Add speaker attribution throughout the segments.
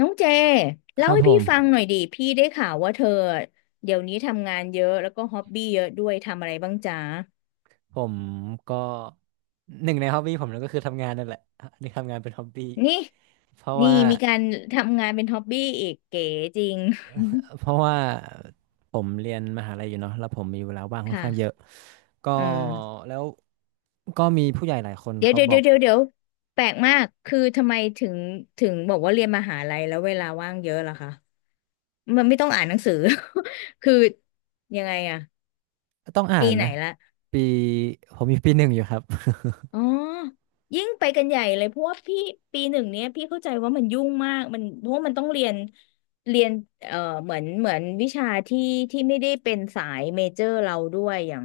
Speaker 1: น้องเจ
Speaker 2: ค
Speaker 1: เล่า
Speaker 2: รับ
Speaker 1: ให้
Speaker 2: ผ
Speaker 1: พี่ฟัง
Speaker 2: ม
Speaker 1: หน่อยดิพี่ได้ข่าวว่าเธอเดี๋ยวนี้ทำงานเยอะแล้วก็ฮ็อบบี้เยอะด้วยทำอะไรบ้างจ๊ะ
Speaker 2: ผมก็หนึ่งในฮอบบี้ผมนั่นก็คือทำงานนั่นแหละนี่ทำงานเป็นฮอบบี้
Speaker 1: นี่
Speaker 2: เพราะ
Speaker 1: นี่
Speaker 2: ว่า
Speaker 1: มีการทำงานเป็นฮ็อบบี้อีกเก๋จริง
Speaker 2: เพราะว่าผมเรียนมหาลัยอยู่เนาะแล้วผมมีเวลาว่าง ค่อนข้างเยอะ
Speaker 1: ค่ะ
Speaker 2: ก็
Speaker 1: เออ
Speaker 2: แล้วก็มีผู้ใหญ่หลายคน
Speaker 1: เดี๋ยว
Speaker 2: เขา
Speaker 1: เดี๋ยว
Speaker 2: บอ
Speaker 1: เดี๋ย
Speaker 2: ก
Speaker 1: วเดี๋ยวเดี๋ยวแปลกมากคือทำไมถึงบอกว่าเรียนมหาลัยแล้วเวลาว่างเยอะล่ะคะมันไม่ต้องอ่านหนังสือ คือยังไงอะ
Speaker 2: ต้องอ่า
Speaker 1: ปี
Speaker 2: น
Speaker 1: ไหน
Speaker 2: นะ
Speaker 1: ละ
Speaker 2: ปีผมมีปีหนึ่งอยู่ครับ
Speaker 1: อ๋อยิ่งไปกันใหญ่เลยเพราะว่าพี่ปีหนึ่งเนี้ยพี่เข้าใจว่ามันยุ่งมากมันเพราะว่ามันต้องเรียนเอ่อเหมือนวิชาที่ไม่ได้เป็นสายเมเจอร์เราด้วยอย่าง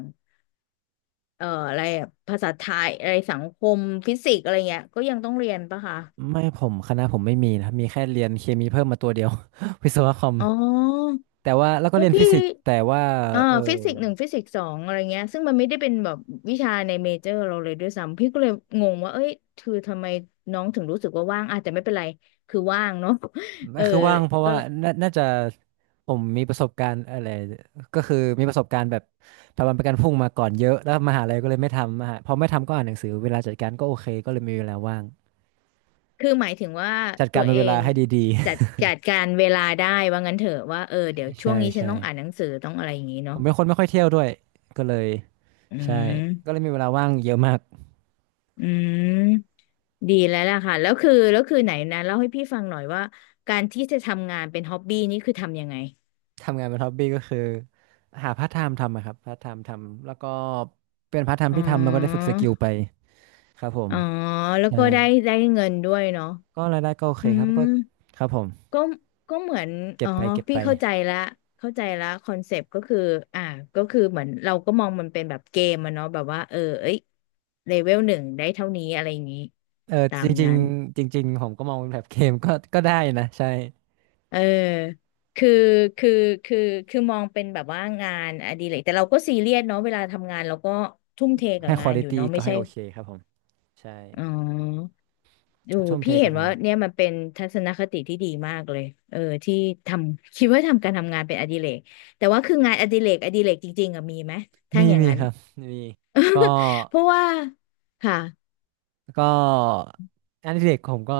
Speaker 1: อะไรอะภาษาไทยอะไรสังคมฟิสิกส์อะไรเงี้ยก็ยังต้องเรียนปะคะ
Speaker 2: ไม่ผมคณะผมไม่มีนะครับมีแค่เรียนเคมีเพิ่มมาตัวเดียว วิศวะคอม
Speaker 1: อ๋อ
Speaker 2: แต่ว่าแล้วก็
Speaker 1: แล้ว
Speaker 2: เรียนฟิ
Speaker 1: พี่
Speaker 2: สิกส์แต่ว่า
Speaker 1: อ่า
Speaker 2: เออ
Speaker 1: ฟิสิกส์หนึ่งฟิสิกส์สองอะไรเงี้ยซึ่งมันไม่ได้เป็นแบบวิชาในเมเจอร์เราเลยด้วยซ้ำพี่ก็เลยงงว่าเอ้ยคือทำไมน้องถึงรู้สึกว่าว่างอ่ะแต่ไม่เป็นไรคือว่างเนาะ
Speaker 2: ไม่
Speaker 1: เออ
Speaker 2: คือว่างเพราะ
Speaker 1: ก็
Speaker 2: ว่าน่าจะ ผมมีประสบการณ์อะไรก็คือมีประสบการณ์แบบทำวันประกันพรุ่งมาก่อนเยอะแล้วมหาลัยก็เลยไม่ทำมหาพอไม่ทำก็อ่านหนังสือเวลาจัดการก็โอเคก็เลยมีเวลาว่าง
Speaker 1: คือหมายถึงว่า
Speaker 2: จัด
Speaker 1: ตั
Speaker 2: การ
Speaker 1: วเอ
Speaker 2: เวลา
Speaker 1: ง
Speaker 2: ให้ดี
Speaker 1: จัดการเวลาได้ว่างั้นเถอะว่าเออเดี๋
Speaker 2: ๆ
Speaker 1: ยว ช่วง
Speaker 2: ใช่
Speaker 1: นี้ฉัน
Speaker 2: ใช่
Speaker 1: ต้องอ่านหนังสือต้องอะไรอย่างงี้
Speaker 2: ผ
Speaker 1: เนาะ
Speaker 2: มเป็นคนไม่ค่อยเที่ยวด้วยก็เลย
Speaker 1: อื
Speaker 2: ใช่ก็เล
Speaker 1: ม
Speaker 2: ยมีเวลาว่างเยอะมาก
Speaker 1: อืมดีแล้วล่ะค่ะแล้วคือไหนนะเล่าให้พี่ฟังหน่อยว่าการที่จะทำงานเป็นฮ็อบบี้นี่คือทำยังไง
Speaker 2: ทำงานเป็นฮ็อบบี้ก็คือหาพาร์ทไทม์ทำอะครับพาร์ทไทม์ทำแล้วก็เป็นพาร์ทไทม์
Speaker 1: อ๋
Speaker 2: ที่ทำแล้วก็ได้ฝึ
Speaker 1: อ
Speaker 2: กสกิลไปครับผม
Speaker 1: อ๋อแล้ว
Speaker 2: ใช่
Speaker 1: ก็ได้ได้เงินด้วยเนาะ
Speaker 2: ก็รายได้ก็โอเค
Speaker 1: อื
Speaker 2: ครับ
Speaker 1: ม
Speaker 2: ก็ครับผม
Speaker 1: ก็ก็เหมือน
Speaker 2: เก็
Speaker 1: อ๋
Speaker 2: บ
Speaker 1: อ
Speaker 2: ไปเก็บ
Speaker 1: พี่
Speaker 2: ไป
Speaker 1: เข้าใจละเข้าใจละคอนเซปต์ก็คืออ่าก็คือเหมือนเราก็มองมันเป็นแบบเกมอะเนาะแบบว่าเออเอ้ยเลเวลหนึ่งได้เท่านี้อะไรอย่างนี้
Speaker 2: เออ
Speaker 1: ตา
Speaker 2: จ
Speaker 1: ม
Speaker 2: ริง
Speaker 1: นั้น
Speaker 2: ๆจริงๆผมก็มองเป็นแบบเกมก็ ก็ได้นะใช่
Speaker 1: เออคือคือคือคือมองเป็นแบบว่างานอดิเรกแต่เราก็ซีเรียสเนาะเวลาทำงานเราก็ทุ่มเทกั
Speaker 2: ให้
Speaker 1: บ
Speaker 2: คว
Speaker 1: งา
Speaker 2: อ
Speaker 1: นอ
Speaker 2: ลิ
Speaker 1: ยู่
Speaker 2: ตี้
Speaker 1: เนาะ
Speaker 2: ก็
Speaker 1: ไม่
Speaker 2: ให้
Speaker 1: ใช่
Speaker 2: โอเคครับผมใช่
Speaker 1: อ๋อ ดู
Speaker 2: ก็ทุ่มเท
Speaker 1: พี่เห็
Speaker 2: กับ
Speaker 1: นว่า
Speaker 2: งาน
Speaker 1: เนี่ยมันเป็นทัศนคติที่ดีมากเลยเออที่ทำคิดว่าทำการทำงานเป็นอดิเรกแต่ว่าคืองานอดิเรกอดิเรกจริงๆอะมีไหมถ้า
Speaker 2: มี
Speaker 1: อย่าง
Speaker 2: มี
Speaker 1: นั้น
Speaker 2: ครับมีก็
Speaker 1: เพราะว่าค่ะ
Speaker 2: ก็งานอดิเรกผมก็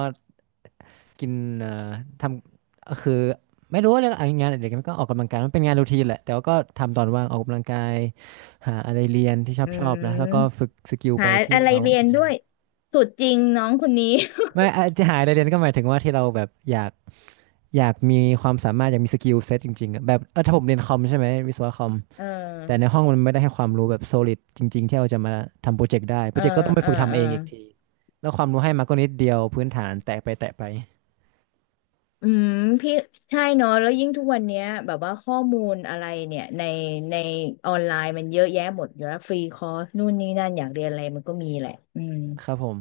Speaker 2: กินเอ่อทำคือไม่รู้ว่าเรื่องงานอดิเรกมันก็ออกกำลังกายมันเป็นงานรูทีนแหละแต่ว่าก็ทำตอนว่างออกกำลังกายหาอะไรเรียนที่ชอ
Speaker 1: อื
Speaker 2: บชอบนะแล้วก็
Speaker 1: ม
Speaker 2: ฝึกสกิลไป
Speaker 1: หา
Speaker 2: ที่
Speaker 1: อะไร
Speaker 2: เรา
Speaker 1: เรียนด้วยสุดจริงน้องคนนี้
Speaker 2: ไม่อาจจะหาอะไรเรียนก็หมายถึงว่าที่เราแบบอยาก อยากมีความสามารถอยากมีสกิลเซ็ตจริงๆอะแบบเออถ้าผมเรียนคอมใช่ไหมวิศวะคอม
Speaker 1: เออ
Speaker 2: แต่ในห้องมันไม่ได้ให้ความรู้แบบ solid จริงๆที่เราจะมาทำโปรเจกต์ได้โป
Speaker 1: เอ
Speaker 2: ร
Speaker 1: อ
Speaker 2: เจกต์ก็ต้องไป
Speaker 1: เออ
Speaker 2: ฝึก
Speaker 1: เอ
Speaker 2: ทำ
Speaker 1: อ
Speaker 2: เองอีกทีแล้วความรู้ให้มาก็นิดเดียวพื้นฐานแตะไปแตะไป
Speaker 1: อืมพี่ใช่เนาะแล้วยิ่งทุกวันเนี้ยแบบว่าข้อมูลอะไรเนี่ยในออนไลน์มันเยอะแยะหมดอยู่แล้วฟรีคอร์สนู่นนี่นั่นอยากเรียนอะไรมันก็มีแหละอืม
Speaker 2: ครับผม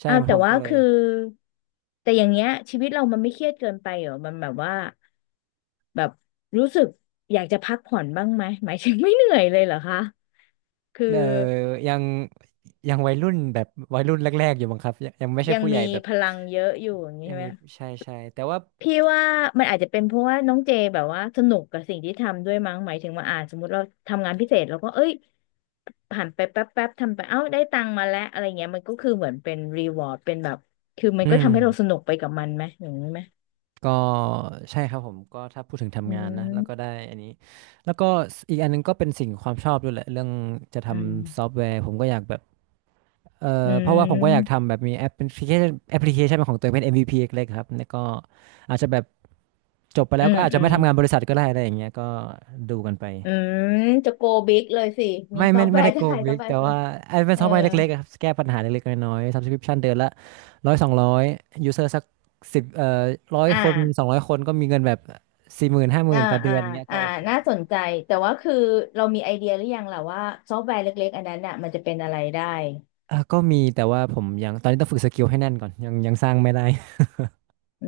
Speaker 2: ใช่
Speaker 1: อ้าวแต่
Speaker 2: ผม
Speaker 1: ว่า
Speaker 2: ก็เลย
Speaker 1: คือแต่อย่างเงี้ยชีวิตเรามันไม่เครียดเกินไปเหรอมันแบบว่าแบบรู้สึกอยากจะพักผ่อนบ้างไหมหมายถึงไม่เหนื่อยเลยเหรอคะคือ
Speaker 2: เออยังยังวัยรุ่นแบบวัยรุ่นแรกๆอยู่บ้างครับยังไม่ใช่
Speaker 1: ยัง
Speaker 2: ผู้ให
Speaker 1: มี
Speaker 2: ญ่แบบ
Speaker 1: พลังเยอะอยู่อย่างนี้
Speaker 2: ยัง
Speaker 1: ใช่ไห
Speaker 2: มี
Speaker 1: ม
Speaker 2: ใช่ใช่แต่ว่า
Speaker 1: พี่ว่ามันอาจจะเป็นเพราะว่าน้องเจแบบว่าสนุกกับสิ่งที่ทำด้วยมั้งหมายถึงว่าอ่าสมมติเราทำงานพิเศษเราก็เอ้ยผ่านไปแป๊บแป๊บทำไปเอ้าได้ตังค์มาแล้วอะไรเงี้ยมันก็คือเหมือนเป็นรีวอร์ดเป็นแบบคือมั
Speaker 2: อื
Speaker 1: นก็ทำให้เราส
Speaker 2: ม
Speaker 1: นุกไปกับมันไหมอย่างนี้ไหม
Speaker 2: ก็ใช่ครับผมก็ถ้าพูดถึง
Speaker 1: อื
Speaker 2: ทำงานนะแล้วก็ได้
Speaker 1: ม
Speaker 2: อันนี้แล้วก็อีกอันหนึงก็เป็นสิ่งความชอบด้วยแหละเรื่องจะท
Speaker 1: อื
Speaker 2: ำซอ
Speaker 1: ม
Speaker 2: ฟต์แวร์ผมก็อยากแบบเอ
Speaker 1: อื
Speaker 2: อเพราะว่าผมก็อยาก
Speaker 1: ม
Speaker 2: ทำแบบมีแอปพลิเคชันแอปพลิเคชันเป็นของตัวเองเป็น MVP เล็กๆครับแล้วก็อาจจะแบบจบไปแล้
Speaker 1: อื
Speaker 2: ว
Speaker 1: ม
Speaker 2: ก็อาจ
Speaker 1: อื
Speaker 2: จะไม่
Speaker 1: ม
Speaker 2: ทำงานบริษัทก็ได้อะไรอย่างเงี้ยก็ดูกันไป
Speaker 1: อืม จะโกบิ๊กเลยสิ มี
Speaker 2: ไม่
Speaker 1: ซอ
Speaker 2: ไม่
Speaker 1: ฟต์แว
Speaker 2: ไม่ได้
Speaker 1: ร์
Speaker 2: โก
Speaker 1: จะ
Speaker 2: ง
Speaker 1: ขายซ
Speaker 2: บิ
Speaker 1: อฟ
Speaker 2: ก
Speaker 1: ต์แว
Speaker 2: แต่
Speaker 1: ร์ตัวเอ
Speaker 2: ว่า
Speaker 1: ง
Speaker 2: ไอ้เป็น
Speaker 1: เอ
Speaker 2: ซ
Speaker 1: อ
Speaker 2: อฟต์แวร์เล็กๆอะครับแก้ปัญหาเล็กๆน้อยๆ subscription เดือนละร้อยสองร้อยยูเซอร์สักสิบร้อย
Speaker 1: อ่า
Speaker 2: คนสองร้อยคนก็มีเงินแบบสี่หมื่นห้าห
Speaker 1: อ่า
Speaker 2: มื่นต่อเดื
Speaker 1: อ่า
Speaker 2: อนอย่างเงี้ย
Speaker 1: อ่า
Speaker 2: ก็โอ
Speaker 1: น่า
Speaker 2: เค
Speaker 1: สนใจ แต่ว่าคือเรามีไอเดียหรือยังล่ะว่าซอฟต์แวร์เล็กๆอันนั้นน่ะมันจะเป็นอะไรได้
Speaker 2: ก็มีแต่ว่าผมยังตอนนี้ต้องฝึกสกิลให้แน่นก่อนยังยังสร้างไม่ได้
Speaker 1: อื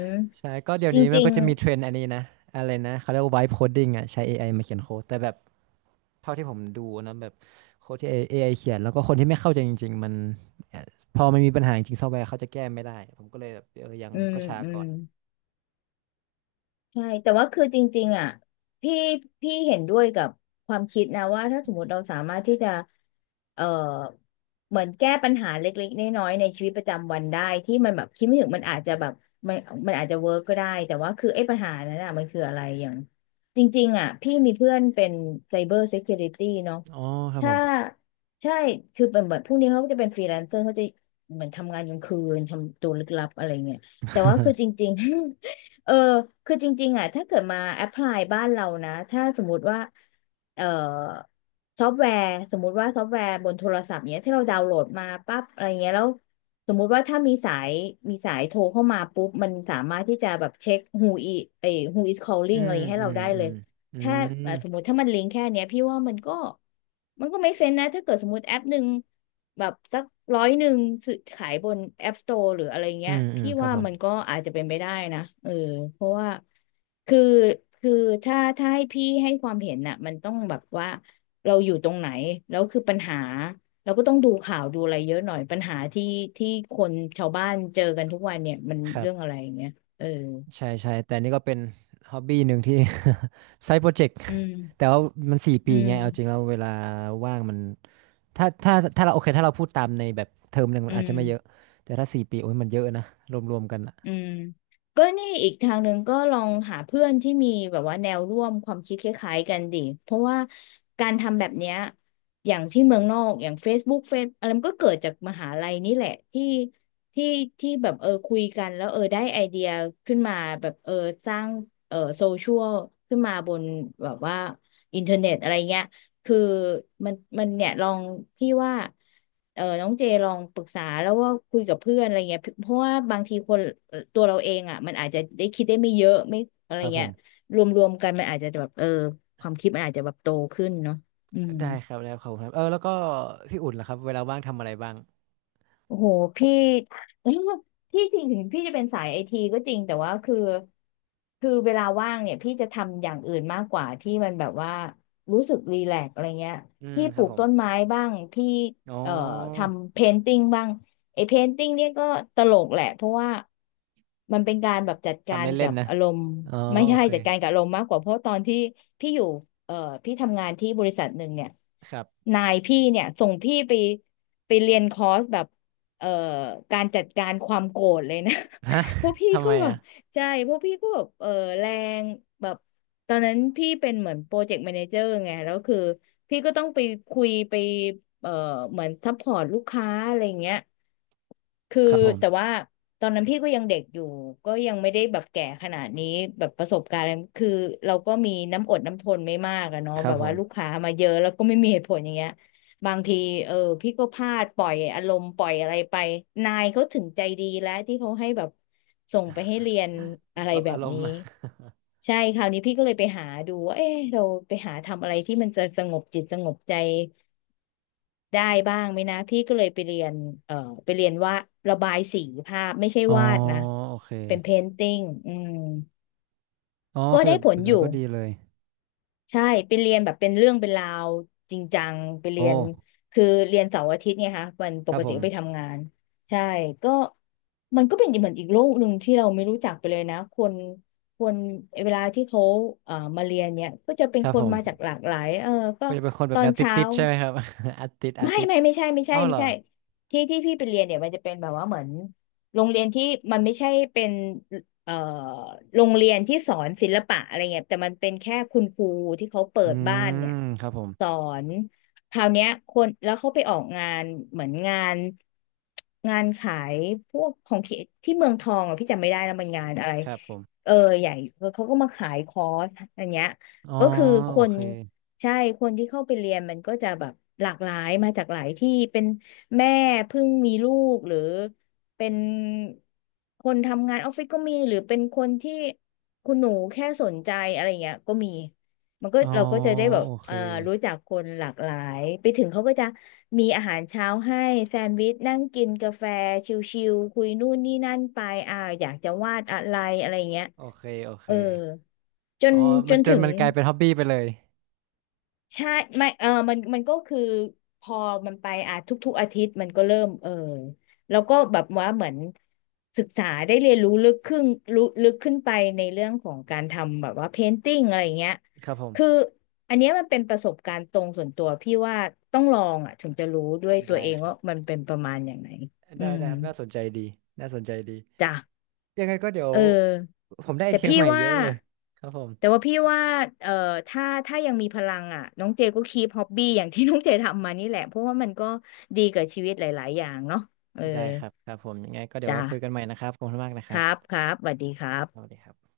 Speaker 2: ใช่ก็เดี๋ยว
Speaker 1: จ
Speaker 2: นี้มัน
Speaker 1: ริง
Speaker 2: ก็จะมีเทรนด์อันนี้นะอะไรนะเขาเรียกว่า vibe coding อ่ะใช้เอไอมาเขียนโค้ดแต่แบบ เท่าที่ผมดูนะแบบโค้ดที่ AI เขียนแล้วก็คนที่ไม่เข้าใจจริงๆมันเอ่อพอมันมีปัญหาจริงซอฟต์แวร์เขาจะแก้ไม่ได้ผมก็เลยแบบเออยั
Speaker 1: ๆ
Speaker 2: ง
Speaker 1: อืม
Speaker 2: ก็ช้า
Speaker 1: อื
Speaker 2: ก่
Speaker 1: ม
Speaker 2: อน
Speaker 1: ใช่แต่ว่าคือจริงๆอ่ะพี่พี่เห็นด้วยกับความคิดนะว่าถ้าสมมติเราสามารถที่จะเอ่อเหมือนแก้ปัญหาเล็กๆน้อยๆในชีวิตประจำวันได้ที่มันแบบคิดไม่ถึงมันอาจจะแบบมันมันอาจจะเวิร์กก็ได้แต่ว่าคือไอ้ปัญหานั้นอ่ะมันคืออะไรอย่างจริงๆอ่ะพี่มีเพื่อนเป็น Cyber Security เนาะ
Speaker 2: อ๋อครับผ
Speaker 1: ถ้า
Speaker 2: ม
Speaker 1: ใช่คือเป็นเหมือนพวกนี้เขาก็จะเป็นฟรีแลนเซอร์เขาจะเหมือนทำงานกลางคืนทำตัวลึกลับอะไรเงี้ยแต่ว่าคือจริงๆ เออคือจริงๆอ่ะถ้าเกิดมาแอพพลายบ้านเรานะถ้าสมมติว่าเอ่อซอฟต์แวร์สมมติว่าซอฟต์แวร์บนโทรศัพท์เนี้ยที่เราดาวน์โหลดมาปั๊บอะไรเงี้ยแล้วสมมุติว่าถ้ามีสายโทรเข้ามาปุ๊บมันสามารถที่จะแบบเช็ค who is เอ้ย who is
Speaker 2: อื
Speaker 1: calling อะไร
Speaker 2: ม
Speaker 1: ให้
Speaker 2: อื
Speaker 1: เรา
Speaker 2: ม
Speaker 1: ได้
Speaker 2: อื
Speaker 1: เล
Speaker 2: ม
Speaker 1: ย
Speaker 2: อื
Speaker 1: ถ้า
Speaker 2: ม
Speaker 1: อ่ะสมมติถ้ามันลิงก์แค่เนี้ยพี่ว่ามันก็ไม่เซนนะถ้าเกิดสมมติแอปหนึ่งแบบสักร้อยหนึ่งซื้อขายบน App Store หรืออะไร
Speaker 2: อื
Speaker 1: เงี้ย
Speaker 2: มอืม
Speaker 1: พี่
Speaker 2: ครับ
Speaker 1: ว่า
Speaker 2: ผม
Speaker 1: มันก็อาจจะเป็นไปได้นะเออเพราะว่าคือคือถ้าให้พี่ให้ความเห็นน่ะมันต้องแบบว่าเราอยู่ตรงไหนแล้วคือปัญหาเราก็ต้องดูข่าวดูอะไรเยอะหน่อยปัญหาที่คนชาวบ้านเจอกันทุกวันเนี่ยมัน
Speaker 2: ครั
Speaker 1: เรื่องอะ
Speaker 2: บ
Speaker 1: ไรอย่างเงี้ยเออ
Speaker 2: ใช่ใช่แต่นี่ก็เป็นฮ็อบบี้หนึ่งที่ ไซต์โปรเจกต์
Speaker 1: อื
Speaker 2: แต่
Speaker 1: ม
Speaker 2: ว่ามันสี่
Speaker 1: อื
Speaker 2: ปีไง
Speaker 1: ม
Speaker 2: เอาจริงแล้วเวลาว่างมันถ้าเราโอเคถ้าเราพูดตามในแบบเทอมหนึ่งมั
Speaker 1: อื
Speaker 2: นอาจจะไม่เยอะ
Speaker 1: ม
Speaker 2: แต่ถ้าสี่ปีโอ้ยมันเยอะนะรวมๆกันอะ
Speaker 1: อืมก็นี่อีกทางหนึ่งก็ลองหาเพื่อนที่มีแบบว่าแนวร่วมความคิดคล้ายๆกันดิเพราะว่าการทำแบบเนี้ยอย่างที่เมืองนอกอย่าง Facebook เฟซอะไรมันก็เกิดจากมหาลัยนี่แหละที่ที่แบบเออคุยกันแล้วเออได้ไอเดียขึ้นมาแบบเออสร้างเออโซเชียลขึ้นมาบนแบบว่าอินเทอร์เน็ตอะไรเงี้ย คือมันเนี่ยลองพี่ว่าเออน้องเจลองปรึกษาแล้วว่าคุยกับเพื่อนอะไรเงี้ยเพราะว่าบางทีคนตัวเราเองอ่ะมันอาจจะได้คิดได้ไม่เยอะไม่อะไร
Speaker 2: ครับผ
Speaker 1: เงี้ย
Speaker 2: ม
Speaker 1: รวมๆกันมันอาจจะแบบเออความคิดมันอาจจะแบบโตขึ้นเนาะอืม
Speaker 2: ได้ครับได้ครับขอบคุณครับเออแล้วก็พี่อุ่นล่ะครับเวลาว่างทำอะไรบ้าง
Speaker 1: โอ้โหพี่ พี่จริงถึงพี่จะเป็นสายไอทีก็จริงแต่ว่าคือเวลาว่างเนี่ยพี่จะทำอย่างอื่นมากกว่าที่มันแบบว่ารู้สึกรีแลกซ์อะไรเงี้ย
Speaker 2: อืม
Speaker 1: พี่
Speaker 2: ค
Speaker 1: ป
Speaker 2: รั
Speaker 1: ลู
Speaker 2: บ
Speaker 1: ก
Speaker 2: ผม
Speaker 1: ต้นไม้บ้างพี่
Speaker 2: อ๋อ
Speaker 1: เอ่อทำเพนติ้งบ้างไอเพนติ้งเนี่ยก็ตลกแหละเพราะว่ามันเป็นการแบบจัดกา
Speaker 2: ทำ
Speaker 1: ร
Speaker 2: เล่
Speaker 1: กั
Speaker 2: น
Speaker 1: บ
Speaker 2: ๆนะ
Speaker 1: อารมณ์
Speaker 2: อ๋อ
Speaker 1: ไม่
Speaker 2: โอ
Speaker 1: ใช่
Speaker 2: เค
Speaker 1: จัดการกับอารมณ์มากกว่าเพราะตอนที่พี่อยู่เอ่อพี่ทำงานที่บริษัทหนึ่งเนี่ย
Speaker 2: ครับ
Speaker 1: นายพี่เนี่ยส่งพี่ไปไปเรียนคอร์สแบบ เอ่อการจัดการความโกรธเลยนะ
Speaker 2: ฮะ
Speaker 1: พวกพี่
Speaker 2: ทำไม
Speaker 1: ก็แบบ
Speaker 2: อ่ะ
Speaker 1: ใช่พวกพี่ก็แบบเออแรงแบบตอนนั้นพี่เป็นเหมือนโปรเจกต์แมเนเจอร์ไงแล้วคือพี่ก็ต้องไปคุยไปเอ่อเหมือนซัพพอร์ตลูกค้าอะไรเงี้ยคือ
Speaker 2: ครับผม
Speaker 1: แต่ว่าตอนนั้นพี่ก็ยังเด็กอยู่ก็ยังไม่ได้แบบแก่ขนาดนี้แบบประสบการณ์อะไรคือเราก็มีน้ำอดน้ำทนไม่มากอะเนาะ
Speaker 2: ครั
Speaker 1: แบ
Speaker 2: บ
Speaker 1: บ
Speaker 2: ผ
Speaker 1: ว่าลูก
Speaker 2: ม
Speaker 1: ค้ามาเยอะแล้วก็ไม่มีเหตุผลอย่างเงี้ย บางทีเออพี่ก็พลาดปล่อยอารมณ์ปล่อยอะไรไปนายเขาถึงใจดีแล้วที่เขาให้แบบส่งไปให้เรียนอะไร
Speaker 2: ปรับ
Speaker 1: แบ
Speaker 2: อา
Speaker 1: บ
Speaker 2: รม
Speaker 1: นี้
Speaker 2: ณ์มา
Speaker 1: ใช่คราวนี้พี่ก็เลยไปหาดูว่าเอ๊ะเราไปหาทำอะไรที่มันจะสงบจิตสงบใจได้บ้างไหมนะพี่ก็เลยไปเรียนเอ่อไปเรียนว่าระบายสีภาพไม่ใช่
Speaker 2: อ๋อ
Speaker 1: วาดนะ
Speaker 2: โอเค
Speaker 1: เป็นเพนติ้งอืม
Speaker 2: อ๋อโอ
Speaker 1: ก็
Speaker 2: เค
Speaker 1: ได้
Speaker 2: แบบ
Speaker 1: ผ
Speaker 2: แบ
Speaker 1: ล
Speaker 2: บ
Speaker 1: อ
Speaker 2: นั้น
Speaker 1: ยู่
Speaker 2: ก็ดีเลย
Speaker 1: ใช่ไปเรียนแบบเป็นเรื่องเป็นราวจริงจังไปเรี
Speaker 2: โอ้
Speaker 1: ยนคือเรียนเสาร์อาทิตย์เนี่ยค่ะวันป
Speaker 2: ครับ
Speaker 1: ก
Speaker 2: ผ
Speaker 1: ติก็ไป
Speaker 2: ม
Speaker 1: ทำงานใช่ก็มันก็เป็นเหมือนอีกโลกหนึ่งที่เราไม่รู้จักไปเลยนะคนเวลาที่เขามาเรียนเนี่ยก็จะเป็น
Speaker 2: ครับ
Speaker 1: ค
Speaker 2: ผ
Speaker 1: นมาจาก
Speaker 2: ม
Speaker 1: หลากหลายเออก็
Speaker 2: ก็จะเป็นคนแบ
Speaker 1: ต
Speaker 2: บ
Speaker 1: อ
Speaker 2: แน
Speaker 1: น
Speaker 2: วต
Speaker 1: เช้า
Speaker 2: ิดๆใช่ไหมครับ อาติดอา
Speaker 1: ไม่
Speaker 2: ติด
Speaker 1: ไม่ไม่ใช่ไม่ใช่
Speaker 2: เอ้าเห
Speaker 1: ไม่
Speaker 2: รอ
Speaker 1: ใช่ที่พี่ไปเรียนเนี่ยมันจะเป็นแบบว่าเหมือนโรงเรียนที่มันไม่ใช่เป็นเอ่อโรงเรียนที่สอนศิลปะอะไรเงี้ยแต่มันเป็นแค่คุณครูที่เขาเปิ
Speaker 2: อื
Speaker 1: ดบ้านเนี่ย
Speaker 2: มครับผม
Speaker 1: สอนคราวเนี้ยคนแล้วเขาไปออกงานเหมือนงานขายพวกของที่เมืองทองอ่ะพี่จำไม่ได้แล้วมันงานอะไร
Speaker 2: ครับผม
Speaker 1: เออใหญ่เขาก็มาขายคอร์สอันเนี้ย
Speaker 2: อ๋อ
Speaker 1: ก็คือค
Speaker 2: โอ
Speaker 1: น
Speaker 2: เค
Speaker 1: ใช่คนที่เข้าไปเรียนมันก็จะแบบหลากหลายมาจากหลายที่เป็นแม่เพิ่งมีลูกหรือเป็นคนทำงานออฟฟิศก็มีหรือเป็นคนที่คุณหนูแค่สนใจอะไรเงี้ยก็มีมันก็
Speaker 2: อ๋อ
Speaker 1: เราก็จะได้แบบ
Speaker 2: โอเค
Speaker 1: รู้จักคนหลากหลายไปถึงเขาก็จะมีอาหารเช้าให้แซนด์วิชนั่งกินกาแฟชิลๆคุยนู่นนี่นั่นไปอ่าอยากจะวาดอะไรอะไรเงี้ย
Speaker 2: โอเคโอเค
Speaker 1: เออจ
Speaker 2: อ๋
Speaker 1: น
Speaker 2: อ
Speaker 1: จ
Speaker 2: มัน
Speaker 1: น
Speaker 2: จน
Speaker 1: ถึง
Speaker 2: มันกลายเป็นฮ็อบบี้ไปเลย
Speaker 1: ใช่ไม่เออมันก็คือพอมันไปอ่ะทุกๆอาทิตย์มันก็เริ่มเออแล้วก็แบบว่าเหมือนศึกษาได้เรียนรู้ลึกขึ้นรู้ลึกขึ้นไปในเรื่องของการทำแบบว่าเพนติ้งอะไรอย่างเงี้ย
Speaker 2: ครับผ
Speaker 1: คือ
Speaker 2: ม
Speaker 1: อันเนี้ยมันเป็นประสบการณ์ตรงส่วนตัวพี่ว่าต้องลองอ่ะถึงจะรู้ด้วยตัว
Speaker 2: ได้
Speaker 1: เอง
Speaker 2: ครั
Speaker 1: ว่า
Speaker 2: บ
Speaker 1: มันเป็นประมาณอย่างไหนอื
Speaker 2: ได้
Speaker 1: ม
Speaker 2: ได้ครับน่าสนใจดีน่าสนใจดี
Speaker 1: จ้ะ
Speaker 2: ยังไงก็เดี๋ยว
Speaker 1: เออ
Speaker 2: ผมได้ไอ
Speaker 1: แต่
Speaker 2: เทีย
Speaker 1: พี่
Speaker 2: ใหม่เย
Speaker 1: ว่า
Speaker 2: อะเลยครับผม
Speaker 1: แต่ว่าพี่ว่าเอ่อถ้ายังมีพลังอ่ะน้องเจก็คีปฮ็อบบี้อย่างที่ น้องเจทำมานี่แหละเพราะว่ามันก็ดีกับชีวิตหลาย ๆ อย่างเนาะเออ
Speaker 2: ได้ครับครับผมยังไงก็เดี๋ยว
Speaker 1: จ้า
Speaker 2: ไว้คุยกันใหม่นะครับขอบคุณมากนะค
Speaker 1: ค
Speaker 2: รั
Speaker 1: รับ
Speaker 2: บ
Speaker 1: ครับสวัสดีครั
Speaker 2: สวัส
Speaker 1: บ
Speaker 2: ดีครับ